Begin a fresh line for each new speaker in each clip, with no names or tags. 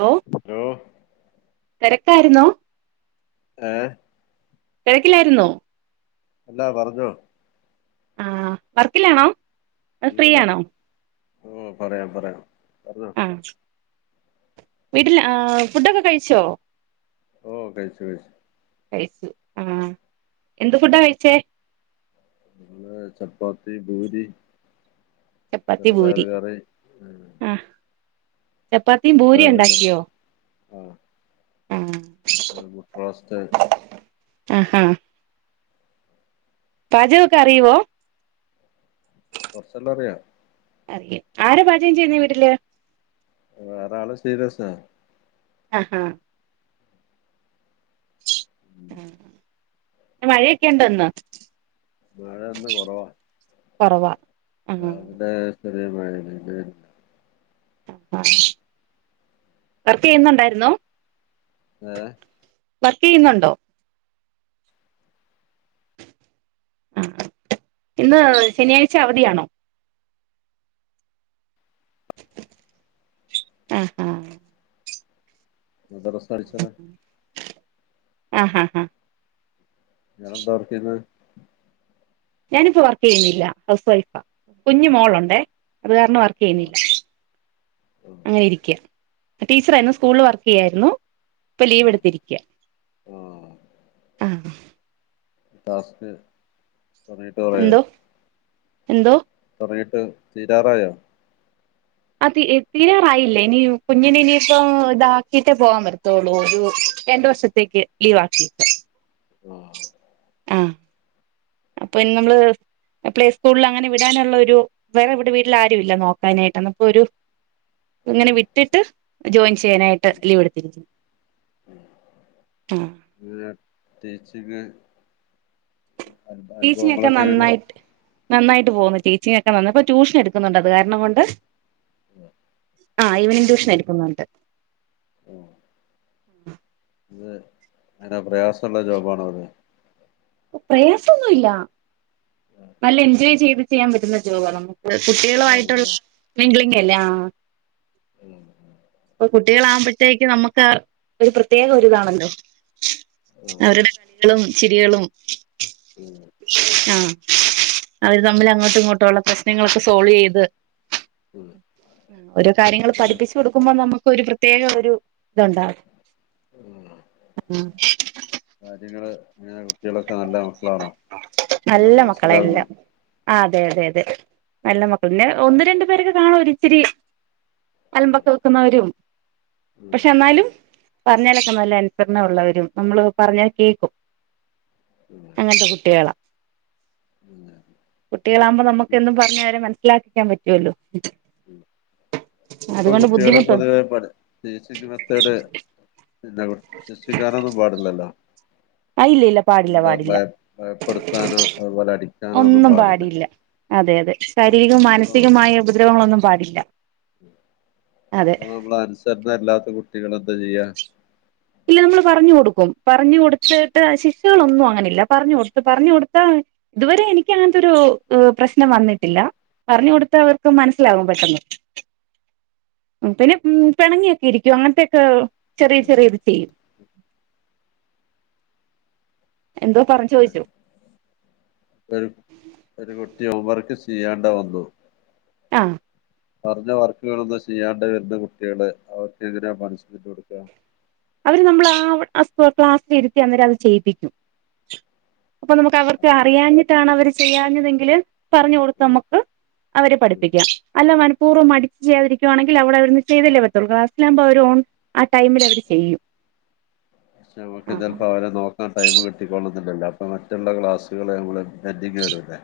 Hello
[unintelligible]
തിരക്കായിരുന്നോ
ഏഹ്
തിരക്കിലായിരുന്നോ
അല്ലാ പറഞ്ഞോ
ആഹ് വർക്കിലാണോ അത് ഫ്രീ
അല്ലല്ല
ആണോ
ഓഹ് പറയാം പറയാം പറഞ്ഞോ
ആ വീട്ടിൽ ആഹ് ഫുഡൊക്കെ കഴിച്ചോ
ഓഹ് കഴിച്ചു കഴിച്
കഴിച്ചു ആഹ് എന്ത് ഫുഡാ കഴിച്ചേ
ചപ്പാത്തി പൂരി
ചപ്പാത്തി
ചെറുപയർ
പൂരി
കറി
ആ ചപ്പാത്തിയും പൂരിയും
ചെറുപയർ കറി
ഉണ്ടാക്കിയോ
ആഹ്
ആഹ്
മുട്ട റോസ്റ്റ്
ആഹാ പാചകൊക്കെ അറിയുവോ
കൊറച്ചെല്ലാം അറിയാം
ഓക്കേ ആരാ പാചകം ചെയ്യുന്നേ വീട്ടില്
വേറെള് സീരിയസാ
ആഹാ
ഉം.
മഴയൊക്കെ ണ്ടോ ഇന്ന്
മഴ ഇന്ന് കൊറവാ
കുറവാ ആ
രാവിലെ ചെറിയ മഴ ണ്ടായിരുന്നു
വർക്ക് ചെയ്യുന്നുണ്ടായിരുന്നോ
ഏഹ്
വർക്കയ്യുന്നുണ്ടോ ഇന്ന് ശനിയാഴ്ച അവധിയാണോ ആഹ് ആഹ്
എന്തവസ്ഥാ അടിച്ചറേ
ആഹ ഹാ
ഇയാളെന്താ വർക്കെയ്ന്നേ
ഞാനിപ്പോ വർക്കയ്യുന്നില്ല ഹൗസ് വൈഫാ കുഞ്ഞു മോളുണ്ടേ അത് കാരണം
ആഹ്
വർക്കെയ്യുന്നില്ല
ആഹ്
അങ്ങനെ ഇരിക്ക ടീച്ചറായിരുന്നു സ്കൂളിൽ വർക്ക് ചെയ്യായിരുന്നു ഇപ്പൊ ലീവ്
ആഹ്
എടുത്തിരിക്കുക
ആഹ്
ആഹ്
ക്ലാസ്സിൽ
എന്തോ എന്തോ
കൊറെയൊക്കെ തീരാറായോ
ആഹ് തീരാറായില്ലേ ഇനി കുഞ്ഞിന് ഇനിയിപ്പോ ഇതാക്കിട്ടേ പോകാൻ പറ്റത്തുള്ളൂ ഒരു രണ്ട വർഷ- ക്ക് ലീവ് ആക്കീക
ആഹ്
ആഹ് അപ്പൊ നമ്മള് പ്ലേ സ്കൂളിൽ അങ്ങനെ വിടാനുള്ള ഒരു വേറെ ഇവിടെ വീട്ടിൽ ആരുവില്ല നോക്കാനായിട്ട് അന്നപ്പൊരു ഇങ്ങനെ
ഉം
വിട്ടിട്ട് ജോയിൻ ചെയ്യാനായിട്ട് ലീവ് എടുത്തിരി ആഹ്
ല്ല ടീച്ചിങ്
ടീച്ചിങ് ഒക്കെ
അനുഭവങ്ങളൊക്കെങ്ങനെ
നന്നായിട്ട് നന്നായിട്ട് പോകുന്നു ടീച്ചിങ് ഒക്കെ നന്നാ ഇപ്പൊ ട്യൂഷൻ എടുക്കുന്നുണ്ട് അത് കാര്ണം കൊണ്ട് ആ ഈവെനിങ്ങ് ട്യൂഷെൻ എടുക്കുന്നുണ്ട്
ഓ അത് ന്നല്ലെ പ്രയാസൊള്ള ജോബാണത്
പ്രയാസൊന്നുല്ല ന്നല്ലെ എൻജോയ് ചെയ്ത് ചെയ്യാൻ പറ്റുന്ന ജോബാ ന്നമുക്ക് ക കുട്ടികളുആയിട്ടുള്ള
ജോബാണല്ലോ
മിംഗ്ലിങ് അല്ലേ ആ
ഉം
കുട്ടികളാകുമ്പഴത്തേക്ക് ന്നമുക്ക് ഒരു പ്രത്യേക ഒരിതാണല്ലോ അവരുടെ കളികളും ചിരികളും
ഉം
ആഹ് അവര് തമ്മിൽ അങ്ങോട്ടു ഇങ്ങോട്ടുള്ള പ്രശ്നങ്ങളൊക്കെ സോൾവെയ്യ്ത് ഓരോ കാര്യങ്ങള് പഠിപ്പിച്ച് കൊടുക്കുമ്പോ നമ്മക്ക് ഒരുപ്ര ത്യേക ഒരു ഇതൊണ്ടാവും ആഹ്.
കാര്യങ്ങള് ഇങ്ങനെ കുട്ടികളൊക്കെ നല്ല മക്കളാണാ എല്ലാം മനസ്സിലാകുന്ന
ആഹ് അതെ അതെ അതെ നല്ല മക്കള് പിന്നെ ഒന്ന്, രണ്ടു പേരൊക്കെ കാണും ഒരിച്ചിരി അലമ്പൊക്കെ വെക്കുന്നവരും. പക്ഷെ എന്നാലും പറഞ്ഞാലൊക്കെ നല്ലെ അനുസരണ ഒള്ളവരും നമ്മള് പറഞ്ഞാ കേക്കും.
[inaudible]
അങ്ങൻത്തെ കുട്ടികളാ.
[unintelligible]
കുട്ടികളാവുമ്പോ നമുക്കെന്തും പറഞ്ഞവരെ മനസ്സിലാക്കിക്കാൻ പറ്റുവല്ലൊ
ഉം ഇപ്പൊ കുട്ടിയാള്
ബുദ്ധിമുട്ടുണ്ട്
പൊതുവേ പട് ബേസിക് മെത്തേഡ് [unintelligible] ശിക്ഷിക്കനൊന്നും പാടില്ലല്ല
ആ ഇല്ല ഇല്ല പാടില്ല
കുട്ടികളെ
പാടില്ല
ഭയം ഭയപ്പെടുത്താനോ അതുപോലെ അടിക്കാനോ ഒന്നും പാടില്ല.
അതെ അതെ
അപ്പൊ
ശാരീരികോം
അപ്പൊ
മാനസികമായ ഉപദ്രവങ്ങളൊന്നും പാടില്ല. അതെ
അത് നമ്മള് അനുസരണ ഇല്ലാത്ത കുട്ടികളെ എന്താ ചെയ്യാ?
ഇല്ല നമ്മള് പറഞ്ഞു കൊടുക്കും പറഞ്ഞ് കൊട്ത്തിട്ട് ശിക്ഷകളൊന്നും അങ്ങനില്ല പറഞ്ഞ് കൊട്ത്ത് പറഞ്ഞു കൊട്ത്താ ഇതുവരെ എനിക്ക് അങ്ങൻത്തൊരു ഇഹ് പ്രശ്നം വന്നട്ടില്ല. പറഞ്ഞ്കൊടുത്ത അവർക്ക് മനസ്സിലാവും പെട്ടെന്ന്. ഉം പിന്നെ ഉം പെണങ്ങിയൊക്കെ ഇരിക്കും അങ്ങൻത്തേക്കെ ചെറിയ ചെറിയ ഇത് ചെയ്യും
[inaudible]
എന്തോ പറഞ് ചോയ്ച്ചു.
ഒരു ഒരുകുട്ടി ഹോം വർക്ക് ചെയ്യാണ്ട് വന്നു.
ആഹ്
പറഞ്ഞ വർക്കുകളൊന്നും ചെയ്യാണ്ട് വെരുന്ന കുട്ടിയള് അവർക്കെങ്ങനയാ പണിഷ്മെന്റ് കൊടുക്കാ
അവര് നമ്മൾ ആ സ്പോ ക്ലാസ്സിലിരുത്തി അന്നേരം അത് ചെയ്യിപ്പിക്കും. അപ്പൊ നമ്മക്ക് അവർക്ക് അറിയാഞ്ഞിട്ടാണ് അവര് ചെയ്യാഞ്ഞതെങ്കില് പറഞ്ഞ് കൊടുത്ത്
ഉം
നമ്മക്ക് അവരെ
ഉം
പഠിപ്പിക്കാം അല്ല മനപൂർവ്വം മടി ച്ച് ചെയ്യാതിരിക്കുവാണെങ്കി അവിടെവരുമ്പൊ ചെയ്തല്ലെ പറ്റത്തൊള്ളു ക്ലാസ്സിലാവുമ്പൊ അവര് ഓൺ ആ ടൈമില് അവര് ചെയ്യും
[unintelligible]
ആഹ്
ചെൽപ്പം അവരെ നോ ക്കാൻ ടൈമ് കിട്ടിക്കൊള്ളണന്നില്ലല്ലൊ അപ്പൊ മറ്റുള്ള ക്ലാസ്സുകൾ നമ്മള് പെന്റിങ്ങ് വെരൂല്ലേ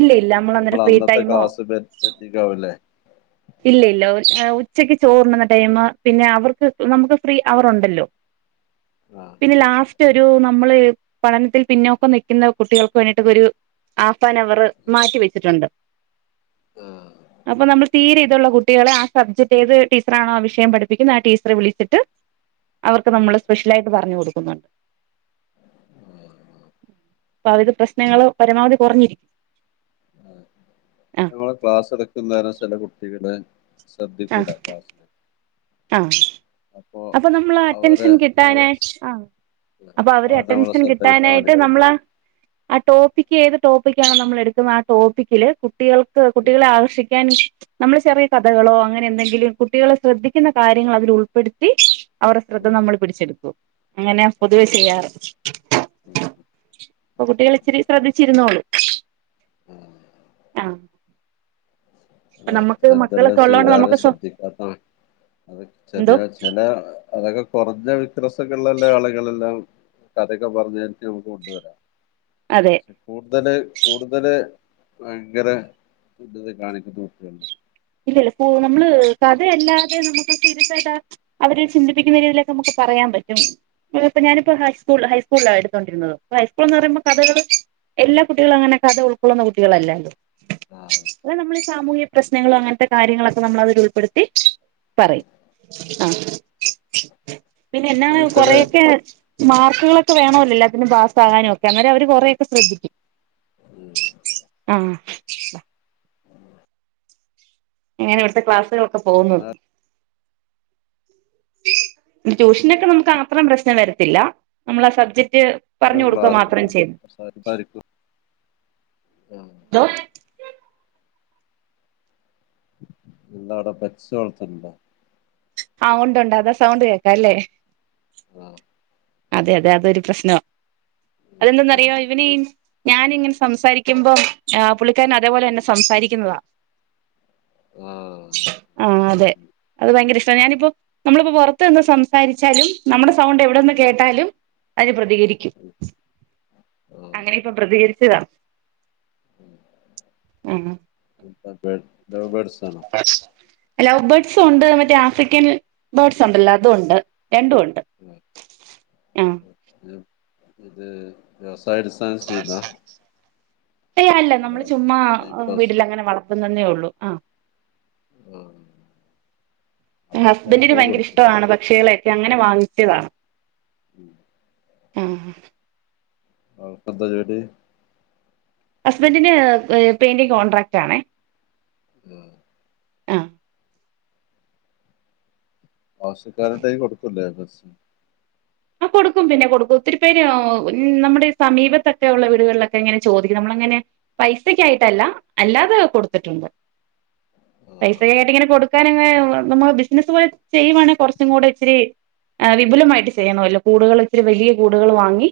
ഇല്ല ഇല്ല നമ്മൾ
നമ്മളെ
അന്നേരം ഫ്രീ
അന്നത്തെ
ടൈമോ
ക്ലാസ്സ് പെൻ പെന്റിങ്ങാവൂലേ
ഇല്ല ഇല്ല ഉച്ചക്ക് ചോറുണ്ണുന്ന ടൈമ് പിന്നെ അവർക്ക് നമ്മക്ക് ഫ്രീ അവറുണ്ടല്ലൊ
ആഹ്
പിന്നെ ലാസ്റ്റ് ഒരു നമ്മള് പഠനത്തിൽ പിന്നോക്കം നിക്കുന്ന കുട്ടികൾക്ക് വേണ്ടിട്ട് ഒരു ഹാഫ് ആൻ അവറ് മാറ്റിവെച്ചിട്ടൊണ്ട്
ആഹ്
അപ്പൊ
ആഹ്
നമ്മൾ തീരെ ഇതൊള്ള കുട്ടികളെ ആ സബ്ജക്റ്റ് ഏത് ടീച്ചറാണോ ആ വിഷയം പഠിപ്പിക്കുന്ന ആ ടീച്ചറെ വിളിച്ചിട്ട് അവർക്ക്
ഉം
നമ്മള് സ്പെഷ്യലായിട്ട് പറഞ്ഞ് കൊടുക്കുന്നൊണ്ട്.
ആഹ്
അപ്പൊ അവരുടെ പ്രശ്നങ്ങള് പരമാവധി കൊറഞ്ഞിരി
[inaudible] നിങ്ങള് ക്ലാസ്സ് എടുക്കുംന്നേരം ചെല കുട്ടികള് ശ്രദ്ധിക്കൂല ക്ലാസ്സില് അപ്പൊ
അപ്പം നമ്മള്
അവരെ
അറ്റൻഷൻ കിട്ടാന്
ഞ-
ആഹ് അപ്പ അവര്
അവർ നമ്മളെ
അറ്റൻഷൻ
ശ്രദ്ധ കിട്ടാൻ
കിട്ടാനായിട്ട്
വേണ്ടിട്ടുണ്ട്
നമ്മള് ആ ടോപ്പിക്ക് ഏത് ടോപ്പിക്ക് ആണോ നമ്മള് എടുക്കുന്നത് ആ ടോപ്പിക്കില് കു ട്ടികൾക്ക് കുട്ടികളെ ആകർഷിക്കാൻ നമ്മള് ചെറിയ കഥകളോ അങ്ങനെ എന്തെങ്കിലും കുട്ടികളെ ശ്രദ്ധി ക്കുന്ന കാര്യങ്ങൾ അതിലുൾപ്പെടുത്തി അവരുടെ ശ്രദ്ധ നമ്മൾ പിടിച്ചെടുക്കും. അങ്ങനെ പൊതുവേ ചെയ്യാറ് അപ്പോ കുട്ടികൾ ഇത്തിരി ശ്രദ്ധിച്ചിരുന്നോളും. ആഹ് അപ്പൊ നമുക്ക്
അതെ എന്തെല്ലാം
മക്കളൊക്കെ ഉള്ളോണ്ട് നമുക്ക്
ചെയ്താലും
സ്വ
ശ്രദ്ധിക്കാത്താണ്. അത്
എന്തോ
ചെറിയ ചെല അതൊക്കെ കൊറഞ്ഞ വിക്രസൊക്കേള്ളല്ല ആളുകളെല്ലാം. കഥയൊക്കെ പറഞ്ഞു വരുത്തി നമക്ക് കൊണ്ടുവരാം
അതെ
മൂത്തേന് കൂടുതല് ഭയങ്കര വികൃതി കാണിക്കുന്ന കുട്ട്യാണ്
ഇല്ലല്ല. ഇപ്പോ നമ്മള് കഥയല്ലാതെ നമുക്ക് [unintelligible] യിട്ടാ അവരെ ചിന്തിപ്പിക്കുന്ന രീതിയിലൊക്കെ നമുക്ക് പറയാൻ പറ്റും. [unintelligible] ഞാനിപ്പോ ഹൈസ്കൂൾ ഹൈസ്കൂൾലാ എടുത്തോണ്ടിരുന്നത്. ഹൈസ്കൂൾ എന്ന് പറയുമ്പോ കഥകള് എല്ലാ കുട്ടികളും അങ്ങനെ കഥ ഉൾക്കൊള്ളുന്ന കുട്ടികളല്ലാലോ
ആഹ്
[unintelligible] നമ്മള് സാമൂഹ്യ പ്രശ്നങ്ങളോ അങ്ങൻത്തെ കാര്യങ്ങളൊക്കെ നമ്മള് അതിലുൾപ്പെടുത്തി
ഉം.
പറയും ആഹ് പിന്നെ എന്നാണ് കൊറയൊക്കെ മാർക്കുകളൊക്കെ വേണോലോ എല്ലാത്തിനും പാസ്സകാനും ഒക്കെ. അന്നേരം അവര് കൊറെയൊക്കെ ശ്രദ്ധിക്കും.
ഉം
ആഹ് എങ്ങനെ ഇവിടുത്തെ ക്ലാസുകളൊക്കെ പോകുന്നു ട്യൂഷനൊക്കെ നമുക്ക് അത്രം പ്രശ്നം വരത്തില്ല. നമ്മളാ സബ്ജക്ട് പറഞ്ഞു
എന്നാലും
കൊടുക്ക
ക്ലാസ്
മാത്രം ചെയ്തു
ഉം
ന്തോ
എന്താ അവട പെറ്റ്സ് വളർത്തുന്നുണ്ടോ?
ആഹ് ഒണ്ടുണ്ട്. അതാ സൗണ്ട് കേക്കാ അല്ലേ?
ആഹ്
അതെ അതെ അതൊരു പ്രശ്നവാ.
ഉം.
അതെന്തെന്നറിയോ ഇവനീ ഞാനിങ്ങനെ സംസാരിക്കുമ്പോം ആഹ് പുള്ളിക്കാരൻ അതേപോലന്നെ സംസാരിക്കുന്നതാ
ആഹ്
ആഹ് അതെ അത് ഭയങ്കര ഇഷ്ടാ. ഞാനിപ്പോ നമ്മളിപ്പോ പൊറത്ത് നിന്ന് സംസാരിച്ചാലും നമ്മുടെ സൗണ്ട് എവിടന്ന് കേട്ടാലും അതിന് പ്രതികരി ക്കും.
ഉം. ആ
അങ്ങനെ ഇപ്പം പ്രതികരിച്ചതാ ഉം
എന്താ [unintelligible] ലൗ ബേർഡ്സ് ആണോ?
ലൗ ബേഡ്സും ഉണ്ട്. മറ്റേ ആഫ്രിക്കൻ ബേർഡ്സ് ഉണ്ടല്ലോ. അതും ഉണ്ട്
ഉം
രണ്ടും ഉണ്ട്
ആഹ് ആഹ് [unintelligible] ഇത് വ്യവസായടിസ്
[unintelligible] ഏയ് അല്ല
അതോ
നമ്മള് ചുമ്മാ
ടൈം പാസ്
വീട്ടിലങ്ങനെ വളർ ത്തുന്നന്നേ ഉള്ളൂ. ആഹ് ഹസ്ബൻഡിന്
ആവശ്യക്കാരുടെ
ഭയങ്കര
കൊടുക്കൂല്ലേ
ഇഷ്ടമാണ് പ ക്ഷികളെ ഒക്കെ അങ്ങനെ വാങ്ങിച്ചതാണ്.
ഉം
ആഹ്
ആൾക്ക് എന്താ പരിപാടി
ഹസ്ബന്റിന് പെയ്ന്റിംങ് കോൺട്രാക്റ്റാണേ
[unintelligible]
അഹ്
ആവശ്യക്കാരൻ ടൈം എടുക്കുല്ലെ ബസ്സിന്
ആഹ് കൊട്ക്കും പിന്നെ കൊട്ക്കും ഒത്തിരി പേര് നമ്മുടെ സമീപത്തെക്കെ ഉള്ള വീട്കളിലെക്ക ഇങ്ങനെ ചോദിക്കും നമ്മള് ഇങ്ങനെ പൈസക്കായ്ട്ടല്ല അല്ലാതെ കൊടുത്തിട്ടുണ്ട്
ആ
പൈസയായിട്ട് ഇങ്ങന കൊട്ക്കാനങ്ങ് നമ്മൾ ബിസ്നസ് പോലെ ചെയ്യുവാണെ കൊറച്ചും കൂട ഇച്ചിരി എഹ് വിപുലമായ്ട്ട് ചെയ്യണവല്ലോ കൂടുകള് ഇത്തിരി വലീയ കൂടുകള് വാങ്ങി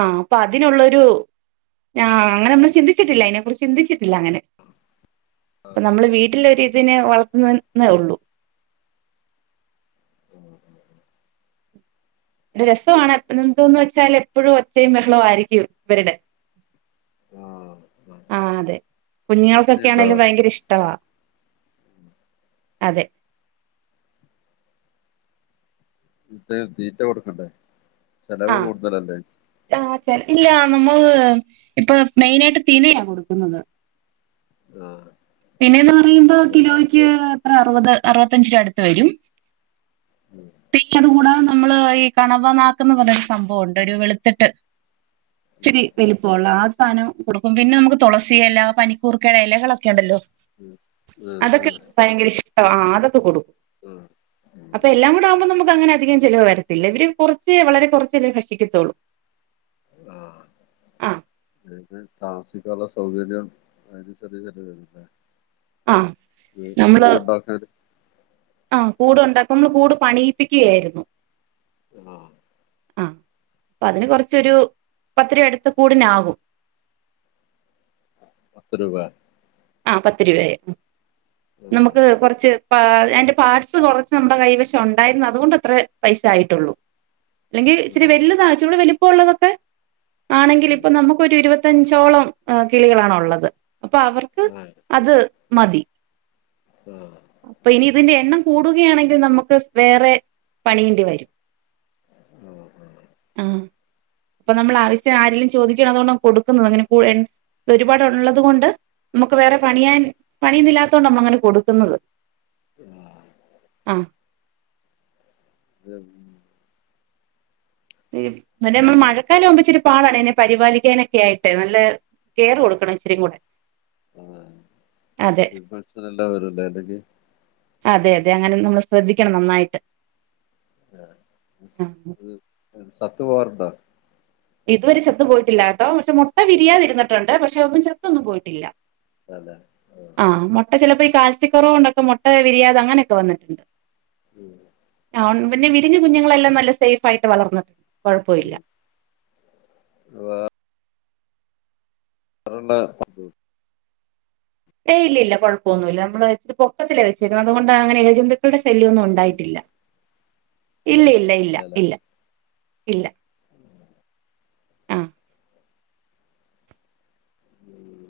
ആഹ് അപ്പ അതിനൊള്ളൊരു ഞാഹ് അങ്ങന അമ്മള് ചിന്തിച്ചിട്ടില്ല അയ്നെ കുറിച്ച് ചിന്തിച്ച്‌ ഇല്ല അങ്ങനെ അപ്പ നമ്മള് വീട്ടിലൊര് ഇതിനെ വളർത്തുന്നന്നേ ഉള്ളൂ രസവാണ് എപ് എന്തോന്ന് വെച്ചാല് എപ്പഴും ഒച്ചയും ബെഹളവു ആരിക്കും ഇവര്ടെ
ആ
ആഹ് അതെ
കൃഷിയുണ്ടോ
കുഞ്ഞെൾക്കൊക്കെയാണെലും
അവിടെ
ഭയങ്കര ഇഷ്ട്ടവാ അതെ
ഇത്റ്റേ തീറ്റ കൊടുക്കണ്ടേ ചെലവ് കൂട്തലല്ലേ
ആഹ് ചെല ഇല്ലാന്നും നമ്മള് ഇപ്പ മെയ്നാട്ട് തിനയാ കൊട്ക്കുന്നത്
ആഹ്
തിനെന്ന് പറയ്മ്പ കിലോയ്ക്ക് എത്ര അറുവത് അറുപത്തഞ്ച് രൂപ അടുത്ത് വരും
ഉം
പിന്നെ അത് കൂടാത നമ്മള് ഐ കണവ ന്നാക്ക്ന്ന് പറയുന്ന സംഭവുണ്ട് ഒരു വെള്ത്തിട്ട് ഇച്ചിരി
ഉം
വലിപ്പോള്ള ആ സാനം കൊട്ക്കും പിന്ന നമക്ക് തൊളസി എല പനിക്കൂർക്കെട എലകളെക്കെ ഉണ്ടല്ലോ
ഉം ആഹ്
അതൊക്കെ
ആഹ്
ഭയങ്കര ഇഷ്ട്ടാ ആഹ് അതക്കകൊടു
ആഹ്
അപ്പ എല്ലാം കൂടാവുമ്പോ നമക്ക് അങ്ങനെ അധികം ചെലവ് വരത്തില്ല ഇവര് കൊറച്ച് വളരെ കൊറച്ചല്ലെ ഭക്ഷിക്കത്തോള്ളു അഹ്
ഐനെ താമസിക്കാനുള്ള സൗകര്യം അനുസരിചല്ലെ വെരുന്നെ
അഹ് നമ്മള്
കൂടുണ്ടാക്കാൻ
അഹ് കൂട് ഉണ്ടാക്കും നമ്ള് കൂട് പണീപ്പിക്കയാര്ന്നു
ആഹ്
അഹ് അപ്പ അതിന് കൊറച്ചൊരു പത്തിരൂവ അടുത്ത് കൂട്നാകും
പത്ത് രൂപ
ആഹ് പത്ത് രൂപയായി
ആ
നമുക്ക് കൊറച്ച് പാ ഐന്റ പാർട്സ് കൊറച്ച് നമ്മുടെ കൈവശം ഒണ്ടായിരുന്ന് അതുകൊണ്ടത്രേ പൈസ ആയിട്ടൊള്ളൂ അല്ലെങ്കി ഇച്ച്‌രി
ആ
വെല്താ ഇച്ചിരൂട വെലുപോള്ളതൊക്കെ ആണെങ്കില്
ഉം
ഇപ്പ നമുക്കൊര് ഇരുപത്തഞ്ചോളം ആഹ് കിളികളാണ് ഉള്ളത് അപ്പ അവർക്ക്
ആ
അത് മതി
ആ
അപ്പ ഇനി ഇതിന്റെ എണ്ണം കൂടുകയാണെങ്കിൽ നമുക്ക് വേറെ പണിയേണ്ടി വരും
ആ ആ
ആഹ് അപ്പൊ നമ്മള ആവശ്യ ആരിലും ചോദിക്കാ അത് കൊണ്ട് കൊട്ക്കുന്നതാ അങ്ങനെ പുഴ എൻ ഒരു പാടുള്ളത് കൊണ്ട് ക്ക് വേറെ പണിയാൻ പണി ഇതില്ലാത്തോണ്ടമ്മള് അങ്ങനെ കൊട്ക്കുന്നത്
ആഹ്
അഹ്
ഇതെന്ത്
തന്നെ അമ്മള്
പിന്നെ
മഴക്കാലാമ്പംഇച്ചിരി പാടാണ് അയ്നെ പരിപാലിക്കാനെക്കെ ആയ്ട്ട് നല്ല കെറ് കൊട്
പിന്നെ
അതെ
തു കൾചറല്ലാതെ വേറെന്താണ്ട് നി
അതെ അതെ അങ്ങന നമ്മള് ശ്രദ്ധിക്കണം നന്നായ്ട്ട്
അതെ ഇത് എൻ സത്ത് പോവാറുണ്ടോ
ഇതുവരെ ചത്ത് പോയ്ട്ടില്ലാട്ടോ പഷെ മുട്ട വിരിയാതിരുന്നിട്ടൊണ്ട് പഷെ ഒന്നും ചത്തൊന്നും പോയ്ട്ടില്ല
അതെ
ആഹ് മുട്ട ചിലപ്പോ ഈ കാത്സ്യ കുറവ്കൊണ്ട് മുട്ട വിരിയാതെ അങ്ങനൊക്കെ വന്നിട്ടുണ്ട്
ഉം
പിന്നെ വിരിഞ്ഞ കുഞ്ഞുങ്ങളെല്ലാം നല്ല സേഫ് ആയിട്ട് വളർന്നട്ടുണ്ട്
ആഹ് [unintelligible]
ഏ ഇല്ലില്ല കുഴപ്പൊന്നുമില്ല നമ്മള് പൊക്കത്തിലാ വെചെക്കന്നത് അതുകൊണ്ട് അങ്ങനെ എഴ ഇടെ ശല്യം ഒന്നും ഉണ്ടായിട്ടില്ല ഇല്ല ഇല്ല ഇല്ല ഇല്ല ഇല്ല ആ
ഉം